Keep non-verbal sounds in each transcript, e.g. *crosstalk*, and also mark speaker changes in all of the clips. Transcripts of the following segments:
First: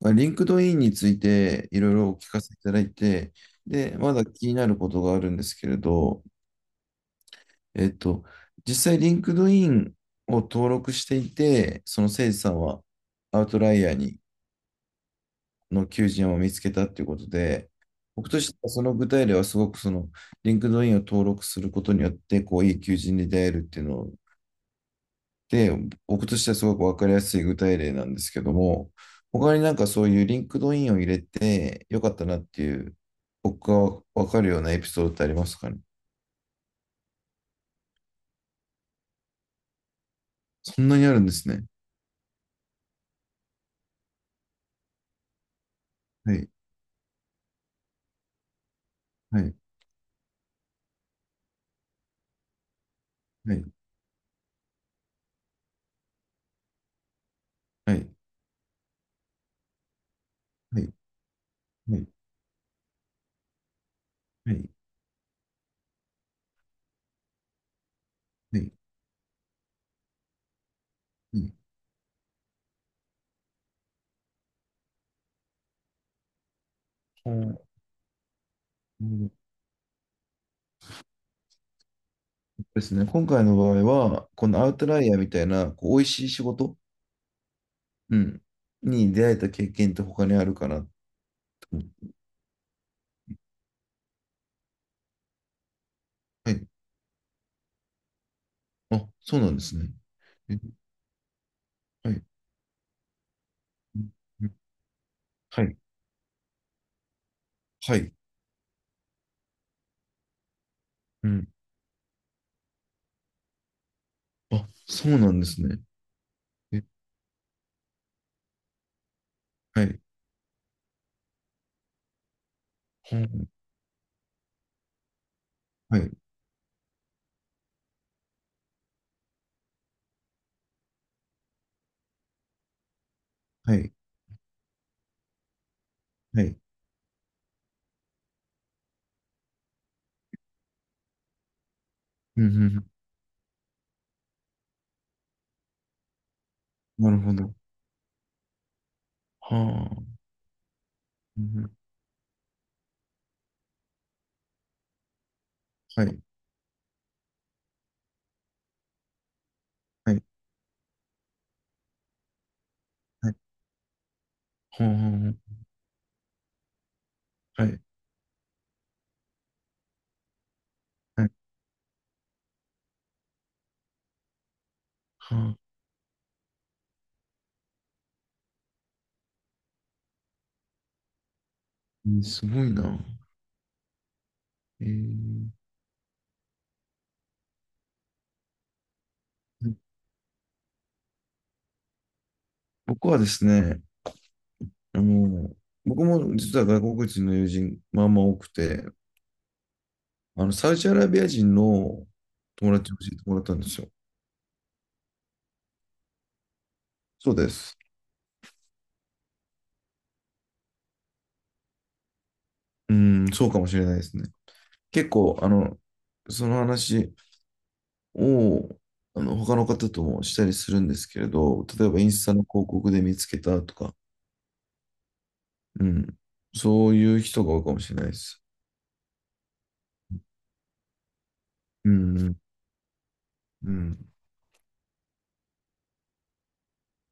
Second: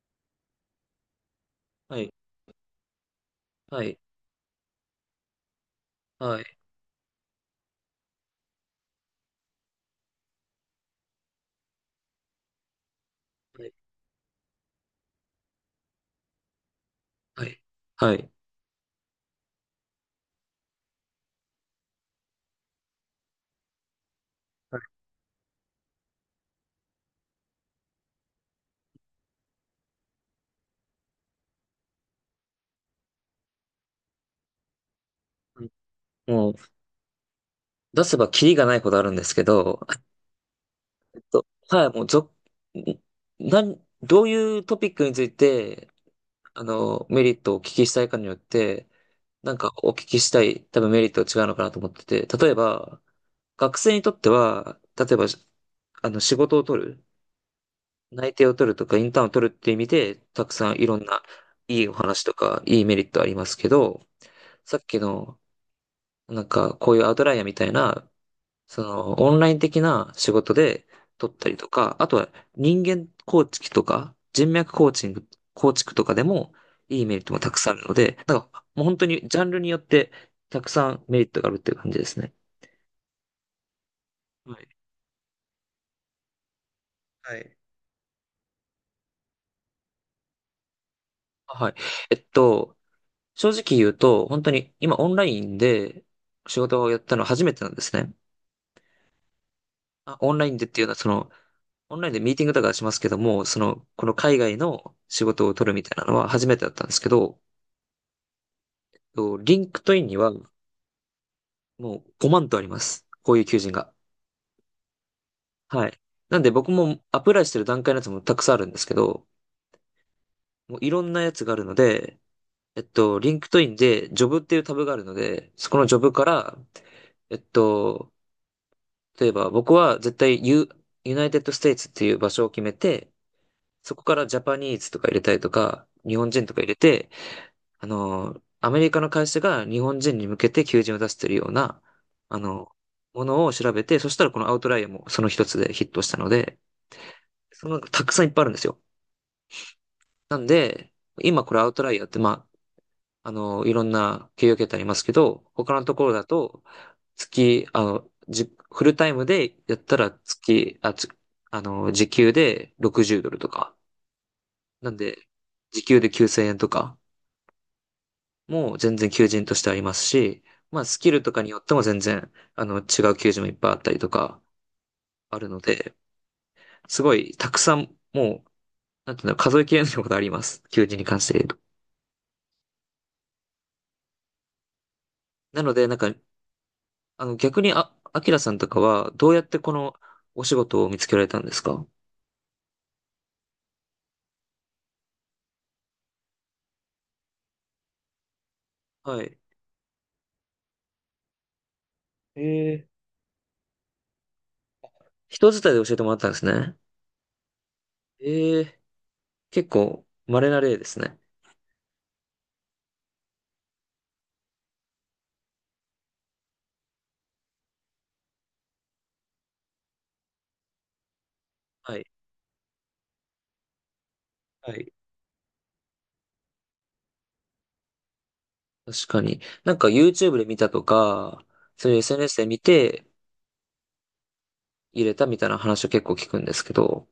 Speaker 1: まあリンクドインについていろい
Speaker 2: は
Speaker 1: ろ
Speaker 2: い、
Speaker 1: お聞かせいただいて、
Speaker 2: は
Speaker 1: で、
Speaker 2: い、
Speaker 1: まだ気になることがあるんですけれど、
Speaker 2: はい、
Speaker 1: えっと、実際リンクドインを登録していて、そのせいさんはアウト
Speaker 2: はい、
Speaker 1: ライヤーにの求人を見つけたっていうこと
Speaker 2: はい、
Speaker 1: で、
Speaker 2: は
Speaker 1: 僕
Speaker 2: い。
Speaker 1: としてはその具体例はすごくそのリンクドインを登録することによって、こういい求人に出会えるっていうの
Speaker 2: は
Speaker 1: で、僕としてはすごく分かりやすい具体例なんですけども、他になんかそういうリンクドインを入れてよかったなっていう、僕が分かるようなエピソードってあります
Speaker 2: い、
Speaker 1: かね？
Speaker 2: もう、出せばキリがないことあるんですけど、*laughs* あ
Speaker 1: そんなにあるんで
Speaker 2: と、
Speaker 1: すね。
Speaker 2: はい、もう、ぞ、なん、どういうトピックについて、
Speaker 1: はい、
Speaker 2: メリットをお聞きしたいかによって、
Speaker 1: は
Speaker 2: な
Speaker 1: い、
Speaker 2: んかお聞きしたい、多分メリットが違うのかなと思ってて。例えば、
Speaker 1: はい、
Speaker 2: 学生にとっては、例えば、仕事を取る、
Speaker 1: はい、
Speaker 2: 内定を取るとか、インターンを取るっていう意味で、たくさん
Speaker 1: は
Speaker 2: い
Speaker 1: い、
Speaker 2: ろんな、いいお
Speaker 1: はい、
Speaker 2: 話とか、いいメリットありますけど、
Speaker 1: はい、はい、
Speaker 2: さっきの、なんか、こういうアウトライヤーみたいな、
Speaker 1: はい。
Speaker 2: その、オンライン的な仕事で取ったりとか、あとは人間構築とか、人脈コーチング、構築とかでも、いいメリッ
Speaker 1: う
Speaker 2: トもた
Speaker 1: ん、
Speaker 2: くさんあるので、なんか、もう本
Speaker 1: う
Speaker 2: 当に
Speaker 1: ん、
Speaker 2: ジャンルによって、たくさんメリットがあるっていう感じですね。
Speaker 1: ですね。今回の場合は、こ
Speaker 2: は
Speaker 1: の
Speaker 2: い。
Speaker 1: アウトライヤーみたいな、こう、美味しい仕事、
Speaker 2: はい。
Speaker 1: うん、に出会えた経験って他にあるかなって
Speaker 2: はい。
Speaker 1: 思う。
Speaker 2: えっと、正直言うと、本当に今オンラインで
Speaker 1: は
Speaker 2: 仕
Speaker 1: い。
Speaker 2: 事をやったのは初めてなんですね。
Speaker 1: あ、そうなんですね。
Speaker 2: あ、オンライン
Speaker 1: え、
Speaker 2: でっていうのはそのオンラ
Speaker 1: は
Speaker 2: インで
Speaker 1: い。
Speaker 2: ミーティングとかしますけども、その、
Speaker 1: う
Speaker 2: こ
Speaker 1: ん、
Speaker 2: の海外の仕事を
Speaker 1: は
Speaker 2: 取る
Speaker 1: い。
Speaker 2: みたいなのは初めてだったんですけど、
Speaker 1: はい。
Speaker 2: とリンクトインにはも
Speaker 1: うん。
Speaker 2: う5万とあります。こういう求人が。
Speaker 1: あ、そうなんですね。
Speaker 2: はい。なんで僕
Speaker 1: え、
Speaker 2: もアプライしてる段階のやつもたくさんあるんですけど、
Speaker 1: はい。
Speaker 2: もういろんなやつがあるので、リンクト
Speaker 1: は、
Speaker 2: インでジョブっていうタブがあるので、そこのジ
Speaker 1: は
Speaker 2: ョ
Speaker 1: い。
Speaker 2: ブから、えっと、例えば僕は絶対ユナイテッドステイツっていう場所を決めて、
Speaker 1: はい。
Speaker 2: そこからジャパニーズとか入れたりとか、日本
Speaker 1: は
Speaker 2: 人と
Speaker 1: い。
Speaker 2: か入れて、アメリカの会社が日本人に向けて求人を出しているような、あ
Speaker 1: うん、うん。う
Speaker 2: の、
Speaker 1: ん、
Speaker 2: ものを調べて、そしたらこのアウトライアーもその一つでヒットしたので、
Speaker 1: なるほど。
Speaker 2: その、たくさんいっぱいあるんですよ。
Speaker 1: はあ。
Speaker 2: なんで、
Speaker 1: う
Speaker 2: 今
Speaker 1: ん、
Speaker 2: これ
Speaker 1: う
Speaker 2: アウ
Speaker 1: ん、
Speaker 2: トライアーって、まあ、いろんな企業形態ありますけど、他のと
Speaker 1: は
Speaker 2: ころ
Speaker 1: い。
Speaker 2: だと、月、あの、じ、フルタイムでやったら
Speaker 1: はい。
Speaker 2: 月、あ、つ、あの、時給で60ド
Speaker 1: はい。
Speaker 2: ルとか。なんで、
Speaker 1: は
Speaker 2: 時給で9000円とか。
Speaker 1: あ。はい。
Speaker 2: もう全然求人としてありますし、まあスキル
Speaker 1: は
Speaker 2: と
Speaker 1: い。
Speaker 2: かによっても全然、違う求人もいっぱいあったりとか
Speaker 1: は
Speaker 2: ある
Speaker 1: あ。
Speaker 2: ので、すごいたくさん、もう、なんていうの、数えきれないことあります。求人に関して言うと。
Speaker 1: うん、すごいな。えー、
Speaker 2: なので、なんか、逆に、あ、アキラさんとかは、どうやってこのお仕事を見つけられたんですか？
Speaker 1: 僕はですね、あの、僕も実は外国人の友人、まあまあ多くて、
Speaker 2: はい。
Speaker 1: サウジアラビア人の友
Speaker 2: ええ、
Speaker 1: 達を教えてもらったんですよ。
Speaker 2: 人伝いで教えてもらったんですね。
Speaker 1: そうです。
Speaker 2: ええ、結構、稀な例ですね。
Speaker 1: うん、そうかもしれないですね。結構、その話、を、他の方ともしたりするんですけれど、例え
Speaker 2: は
Speaker 1: ば
Speaker 2: い。
Speaker 1: インスタの広告で見つけたとか、
Speaker 2: はい。
Speaker 1: うん、そういう人が多いかもしれないです。
Speaker 2: 確かに。なんか YouTube で見たとか、そ
Speaker 1: う
Speaker 2: ういう SNS
Speaker 1: ん、
Speaker 2: で見て、
Speaker 1: うん、
Speaker 2: 入れたみたいな話を結構聞くんですけど、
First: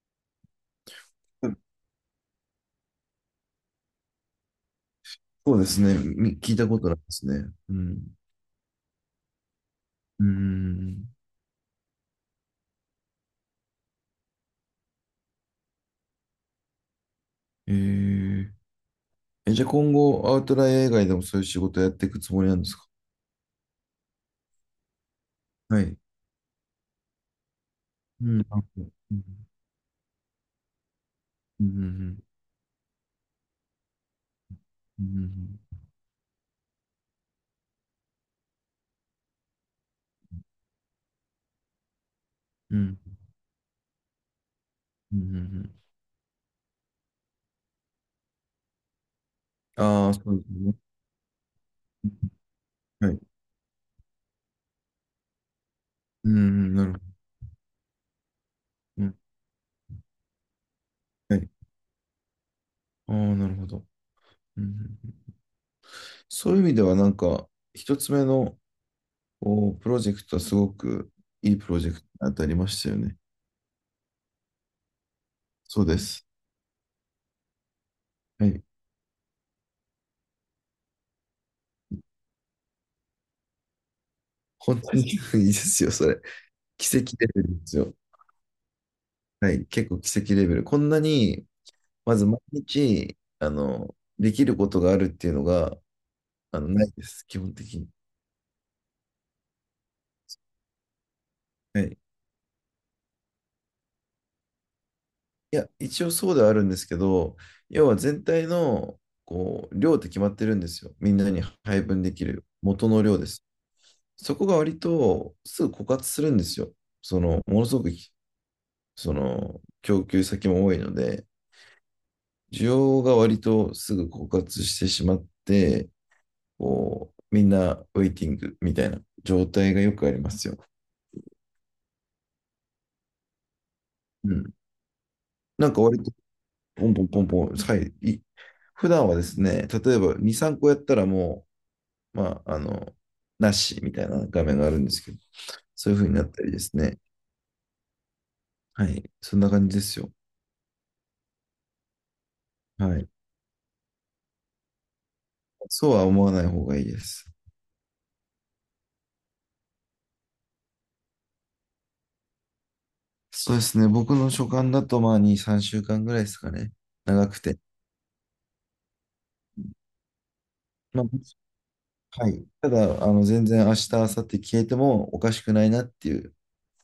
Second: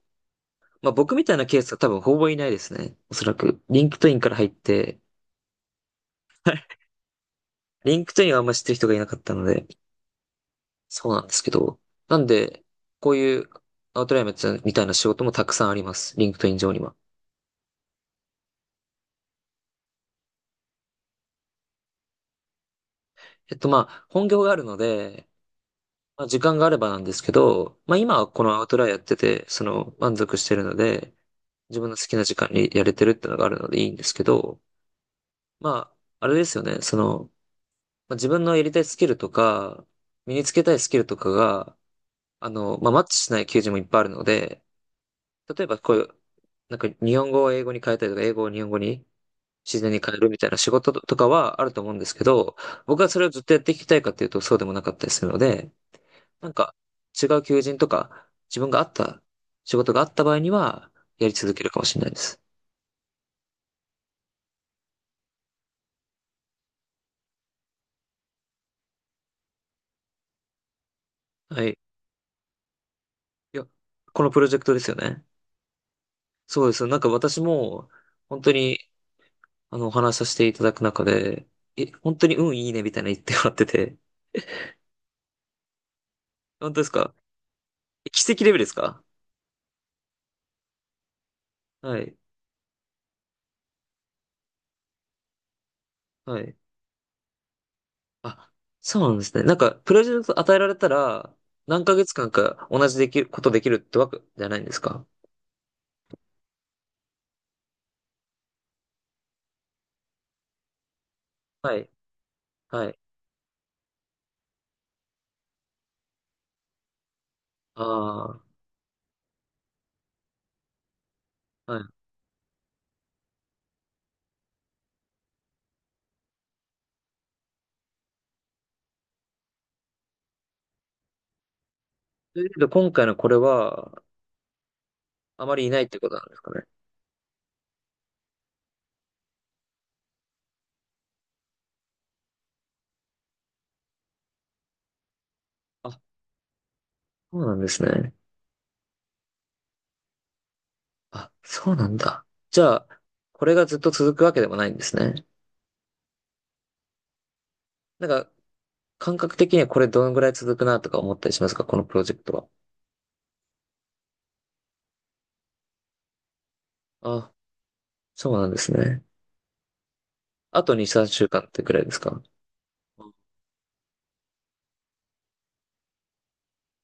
Speaker 2: まあ僕みたいなケースが多分ほぼいないですね。おそらく。リンクトインから入って、
Speaker 1: そうですね。聞いたことないですね。う
Speaker 2: リ
Speaker 1: ん。
Speaker 2: ンクトインはあんま知ってる人がいなかったので、
Speaker 1: うん。
Speaker 2: そうなんですけど。なんで、こういうアウトラインみたいな仕事もたくさんあります。リンクトイン上には。
Speaker 1: えー、え、じゃあ今後、アウトライン以外でもそういう仕事をやっていくつもりなんですか？
Speaker 2: まあ、本業があるので、
Speaker 1: はい。
Speaker 2: まあ、時間があればなんですけど、まあ今
Speaker 1: う
Speaker 2: は
Speaker 1: ん、
Speaker 2: このア
Speaker 1: あ、
Speaker 2: ウトラインやっ
Speaker 1: う
Speaker 2: てて、
Speaker 1: ん、
Speaker 2: その満足してるので、
Speaker 1: う
Speaker 2: 自分の好き
Speaker 1: ん、
Speaker 2: な時間にやれてるってのがあるのでいいんですけど、
Speaker 1: うん、
Speaker 2: まあ、あれですよね。その、まあ自分のやりたいスキルとか、身につけたいスキルとかが、
Speaker 1: う
Speaker 2: まあ、
Speaker 1: ん、
Speaker 2: マッチしない求人もいっぱいあるので、
Speaker 1: うん、う
Speaker 2: 例えば
Speaker 1: ん、
Speaker 2: こういう、なんか日本語を英語に変えたりとか、英語を日本語に自然に
Speaker 1: ああー、
Speaker 2: 変える
Speaker 1: そ
Speaker 2: み
Speaker 1: うで
Speaker 2: た
Speaker 1: す
Speaker 2: いな仕
Speaker 1: ね。
Speaker 2: 事とかはあると思うんですけど、僕
Speaker 1: は
Speaker 2: はそ
Speaker 1: い。
Speaker 2: れをずっとやっていきたいかっていうとそうでもなかったりするので、
Speaker 1: うん、う
Speaker 2: なん
Speaker 1: ん、
Speaker 2: か
Speaker 1: なるほど。
Speaker 2: 違う求人とか、自分があっ
Speaker 1: うん、
Speaker 2: た仕事があった場合には、やり
Speaker 1: はい。
Speaker 2: 続けるかもしれないです。
Speaker 1: ああ、なるほど。うん、うん、そういう意味ではなんか、一つ目のこうプロジェクトはすごくいい
Speaker 2: はい。
Speaker 1: プ
Speaker 2: い
Speaker 1: ロジェクトに当たりましたよね。
Speaker 2: や、このプロジェクトですよね。
Speaker 1: そうです。
Speaker 2: そうです。なんか私も、本
Speaker 1: は
Speaker 2: 当
Speaker 1: い。
Speaker 2: にお話しさせていただく中で、え、本当に運いいねみたいな言ってもらってて。
Speaker 1: 本当に *laughs* いいですよ、それ。
Speaker 2: 本
Speaker 1: *laughs*
Speaker 2: 当です
Speaker 1: 奇
Speaker 2: か？
Speaker 1: 跡レベルですよ。
Speaker 2: え、奇跡レベルですか？
Speaker 1: はい。結構奇跡レベル。こんなに、
Speaker 2: はい。
Speaker 1: まず毎日、できることがあるっていうのが、
Speaker 2: はい。
Speaker 1: ないです、基本的に。
Speaker 2: あ、そうなんですね。なんか、プロジェクト与えられたら、
Speaker 1: は
Speaker 2: 何ヶ
Speaker 1: い。
Speaker 2: 月間か同じできる、ことできるってわけじゃないんですか？
Speaker 1: いや、一応そうではあるんですけど、要は全体の、こう、量って決まってるんですよ。みんなに
Speaker 2: は
Speaker 1: 配
Speaker 2: い。
Speaker 1: 分できる
Speaker 2: は
Speaker 1: 元
Speaker 2: い。
Speaker 1: の量です。そこが割とすぐ枯渇するんですよ。ものすごく、
Speaker 2: あ
Speaker 1: 供給先も多いので、
Speaker 2: あ、はい。
Speaker 1: 需要が割とすぐ枯渇してしまって、こう、みんなウェイティングみたいな状態がよくありますよ。
Speaker 2: ということで、今回のこれは、
Speaker 1: うん。
Speaker 2: あまり
Speaker 1: な
Speaker 2: い
Speaker 1: ん
Speaker 2: な
Speaker 1: か
Speaker 2: いって
Speaker 1: 割
Speaker 2: こ
Speaker 1: と、
Speaker 2: となんですかね。
Speaker 1: ポンポンポンポン、はい、普段はですね、例えば2、3個やったらもう、まあ、なしみたいな画面があるんですけど、そうい
Speaker 2: あ、
Speaker 1: う風になったりですね。
Speaker 2: そうなんですね。
Speaker 1: はい。そんな感じですよ。
Speaker 2: あ、そうなんだ。じゃ
Speaker 1: は
Speaker 2: あ、
Speaker 1: い。
Speaker 2: これがずっと続くわけでもないんですね。
Speaker 1: そうは思わない方がいいです。
Speaker 2: なんか、感覚的にはこれどのぐらい続くなとか思ったりしますか？このプロジェクトは。
Speaker 1: そうですね。僕の所感だと、まあ、2、3週間ぐらいですかね。長
Speaker 2: あ、
Speaker 1: くて。
Speaker 2: そうなんですね。あと2、
Speaker 1: まあ、
Speaker 2: 3週間ってぐらいですか？
Speaker 1: はい。ただ、
Speaker 2: うん、
Speaker 1: 全然明日、明後日消えてもおかしくないなっていう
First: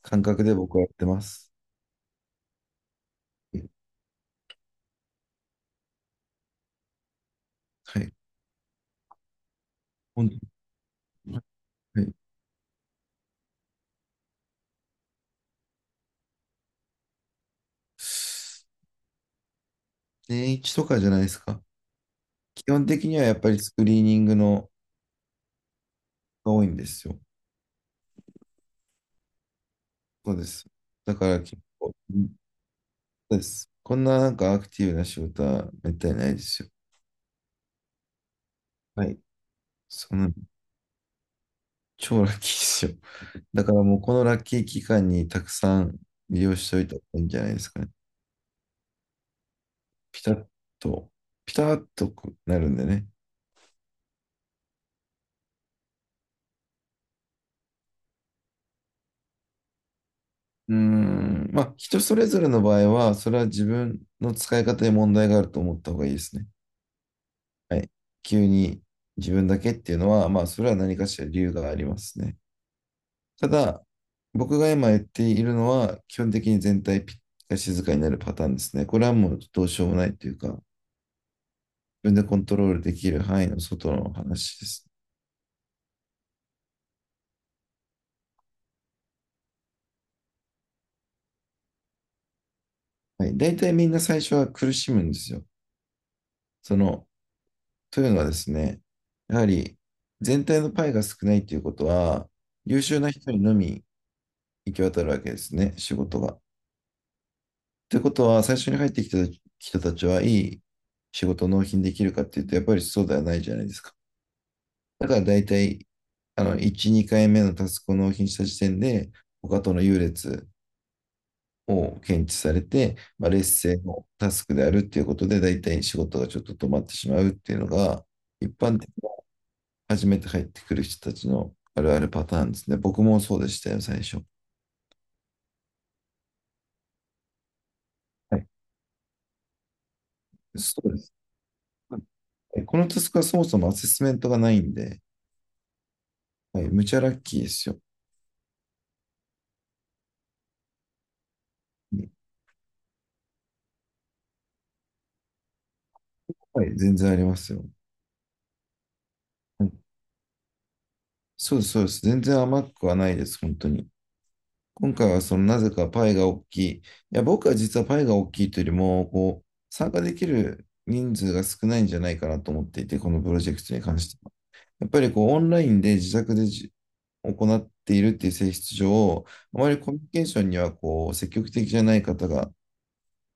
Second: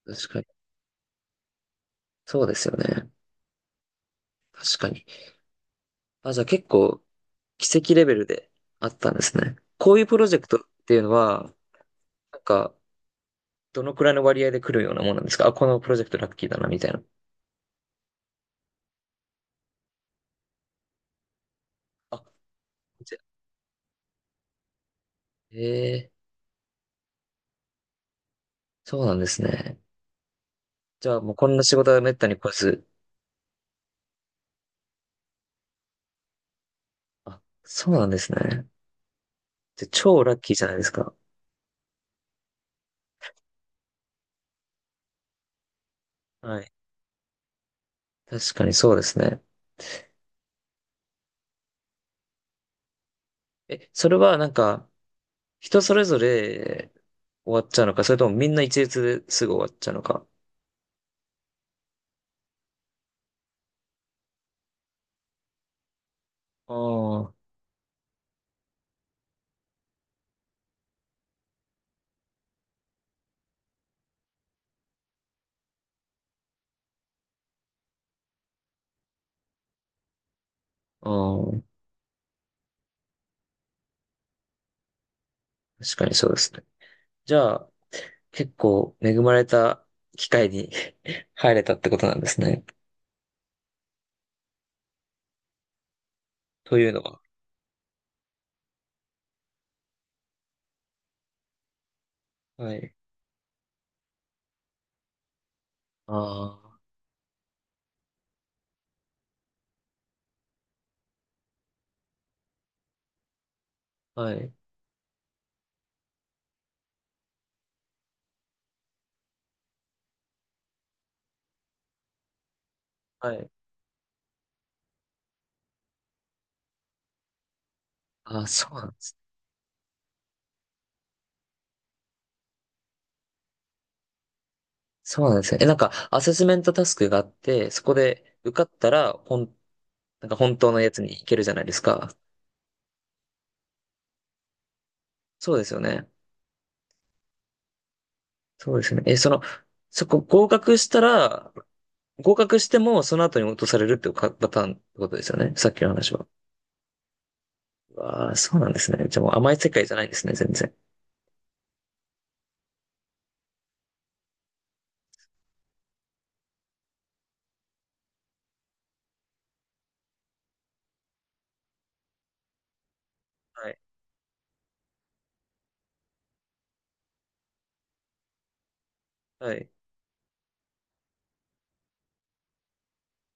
Speaker 1: 感
Speaker 2: 確か
Speaker 1: 覚
Speaker 2: に。
Speaker 1: で僕はやってます。
Speaker 2: そうですよね。確かに。あ、じゃあ結構奇跡
Speaker 1: は
Speaker 2: レ
Speaker 1: い。
Speaker 2: ベルであったんですね。こういうプロ
Speaker 1: 本当
Speaker 2: ジェ
Speaker 1: に、
Speaker 2: クトっていうのは、
Speaker 1: はい。
Speaker 2: なんか、どのくらいの割合で来るようなもんなんですか？あ、このプロジェクトラッキーだな、みたいな。
Speaker 1: 年一とかじゃないですか。
Speaker 2: あ、
Speaker 1: 基本的
Speaker 2: じゃ
Speaker 1: にはや
Speaker 2: あ、
Speaker 1: っぱりスクリーニングの
Speaker 2: ええ、
Speaker 1: が多いんですよ。
Speaker 2: そうなんですね。
Speaker 1: そうです。
Speaker 2: じゃ
Speaker 1: だ
Speaker 2: あ
Speaker 1: か
Speaker 2: もう
Speaker 1: ら
Speaker 2: こん
Speaker 1: 結
Speaker 2: な仕事
Speaker 1: 構、
Speaker 2: はめっ
Speaker 1: う
Speaker 2: たに
Speaker 1: ん、
Speaker 2: 来ず。
Speaker 1: そうです。こんななんかアクティブな仕事はめったにないですよ。
Speaker 2: あ、そうなんですね。
Speaker 1: はい。
Speaker 2: じゃあ
Speaker 1: そ
Speaker 2: 超
Speaker 1: の、
Speaker 2: ラッキーじゃないですか。
Speaker 1: 超ラッキーですよ。だからもうこのラッキー期間にたくさん利用
Speaker 2: は
Speaker 1: し
Speaker 2: い。
Speaker 1: ておいた方がいいんじゃないですかね。
Speaker 2: 確かにそうですね。
Speaker 1: ピタッと、ピタッとこうなるんでね。
Speaker 2: え、それはなんか、人それぞれ終わっちゃうのか、それともみんな一律ですぐ終わっちゃうのか。
Speaker 1: うーん、まあ人それぞれの場合は、それは自分の使い方に問題があると思った方がいいですね。
Speaker 2: あ
Speaker 1: はい。急に自分だけっていうのは、まあそれは何かしら理由がありますね。ただ、僕が今言っているのは、基本的に全体が静かになるパターンですね。これはもうどうしようもないというか、自
Speaker 2: あ、うん、
Speaker 1: 分でコントロールできる範囲の外の話ですね。
Speaker 2: 確かにそうですね。じゃあ、結構恵まれた機会に *laughs* 入れたってことなんですね。
Speaker 1: はい、大体みんな最初は苦しむんですよ。
Speaker 2: と
Speaker 1: そ
Speaker 2: いうの
Speaker 1: の、
Speaker 2: は。
Speaker 1: というのはですね、やはり全体のパイが少ないということは、
Speaker 2: は
Speaker 1: 優
Speaker 2: い。
Speaker 1: 秀な人にのみ行き渡るわけですね、仕事が。
Speaker 2: あ
Speaker 1: ということは、最初に入ってきた人たちはいい仕事を納品できるかっていうと、やっぱりそうではないじゃないですか。
Speaker 2: あ、はい。
Speaker 1: だから大体、1、2回目のタスクを納品した時点で、他との優劣を検知されて、まあ、
Speaker 2: はい。
Speaker 1: 劣勢のタスクであるっていうことで、大体仕事がちょっと止まってしまうっていうのが、
Speaker 2: ああ、
Speaker 1: 一
Speaker 2: そう
Speaker 1: 般
Speaker 2: なん
Speaker 1: 的に
Speaker 2: です。
Speaker 1: 初めて入ってくる人たちのあるあるパターンですね。僕もそうでしたよ、最初。
Speaker 2: そうなんですね。え、なんか、アセスメントタスクがあって、そこで
Speaker 1: はい。
Speaker 2: 受かったら、なんか本当の
Speaker 1: そ
Speaker 2: や
Speaker 1: うで
Speaker 2: つに
Speaker 1: す。
Speaker 2: 行けるじゃないです
Speaker 1: は
Speaker 2: か。
Speaker 1: い、このタスクはそもそもアセスメントがないんで、
Speaker 2: そうですよね。
Speaker 1: はい、むちゃラッキーですよ。
Speaker 2: そうですよね。え、その、そこ合格しても、その後に落とされるっていうかパターンってことですよね。さっきの話は。
Speaker 1: はい、全然ありますよ。
Speaker 2: わあ、そうなんですね。じゃあもう甘い
Speaker 1: は
Speaker 2: 世
Speaker 1: い、
Speaker 2: 界じゃないですね、全然。
Speaker 1: そうです、そうです。全然甘くはないです、本当に。今回はそのなぜかパイが大きい。いや、僕は実はパイが大きいというよりも、こう、参加できる人数が少ないんじゃないかなと思っていて、このプロジェク
Speaker 2: は
Speaker 1: ト
Speaker 2: い。
Speaker 1: に関しては。やっぱりこう、オンラインで自宅で行っているっていう性質上、
Speaker 2: は
Speaker 1: あま
Speaker 2: い。
Speaker 1: りコミュニケーションにはこう、積極的じゃない方が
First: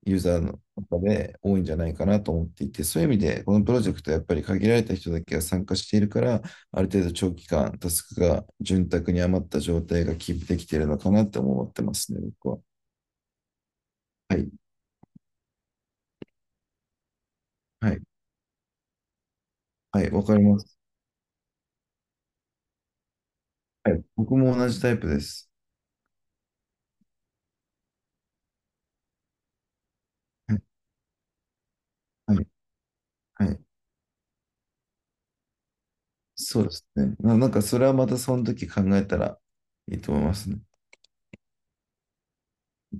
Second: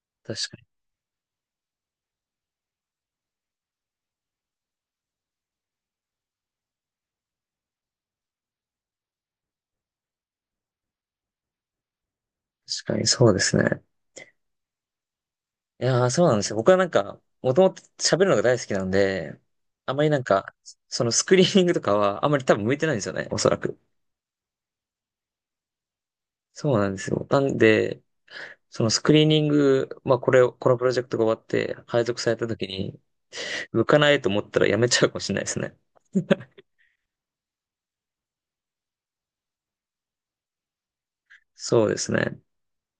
Speaker 1: ユーザー
Speaker 2: 確か
Speaker 1: の
Speaker 2: に。
Speaker 1: 中で多いんじゃないかなと思っていて、そういう意味で、このプロジェクトはやっぱり限られた人だけが参加しているから、ある程度長期間、タスクが潤沢に余った状態がキープできているのかなって思ってますね、僕は。
Speaker 2: 確かに、そうですね。
Speaker 1: はい、
Speaker 2: いやー、そうなんですよ。僕はなんか、もともと
Speaker 1: はい、
Speaker 2: 喋るのが大好きなんで、あ
Speaker 1: は
Speaker 2: まり
Speaker 1: い、
Speaker 2: な
Speaker 1: わ
Speaker 2: ん
Speaker 1: かり
Speaker 2: か、
Speaker 1: ます。
Speaker 2: そのスクリーニングとかは、あまり多分向いてないんですよね、おそらく。
Speaker 1: はい、僕も同じタイプです。
Speaker 2: そうなんですよ。なんで、そのスクリーニング、まあこれを、
Speaker 1: はい、
Speaker 2: このプロジェクトが終わって配属さ
Speaker 1: は
Speaker 2: れた
Speaker 1: い、
Speaker 2: 時に、
Speaker 1: はい、
Speaker 2: 向かないと思ったらやめちゃうかもしれないですね。
Speaker 1: そうですね。なんかそれはまたその時考えたらいいと思いますね。
Speaker 2: そうですね。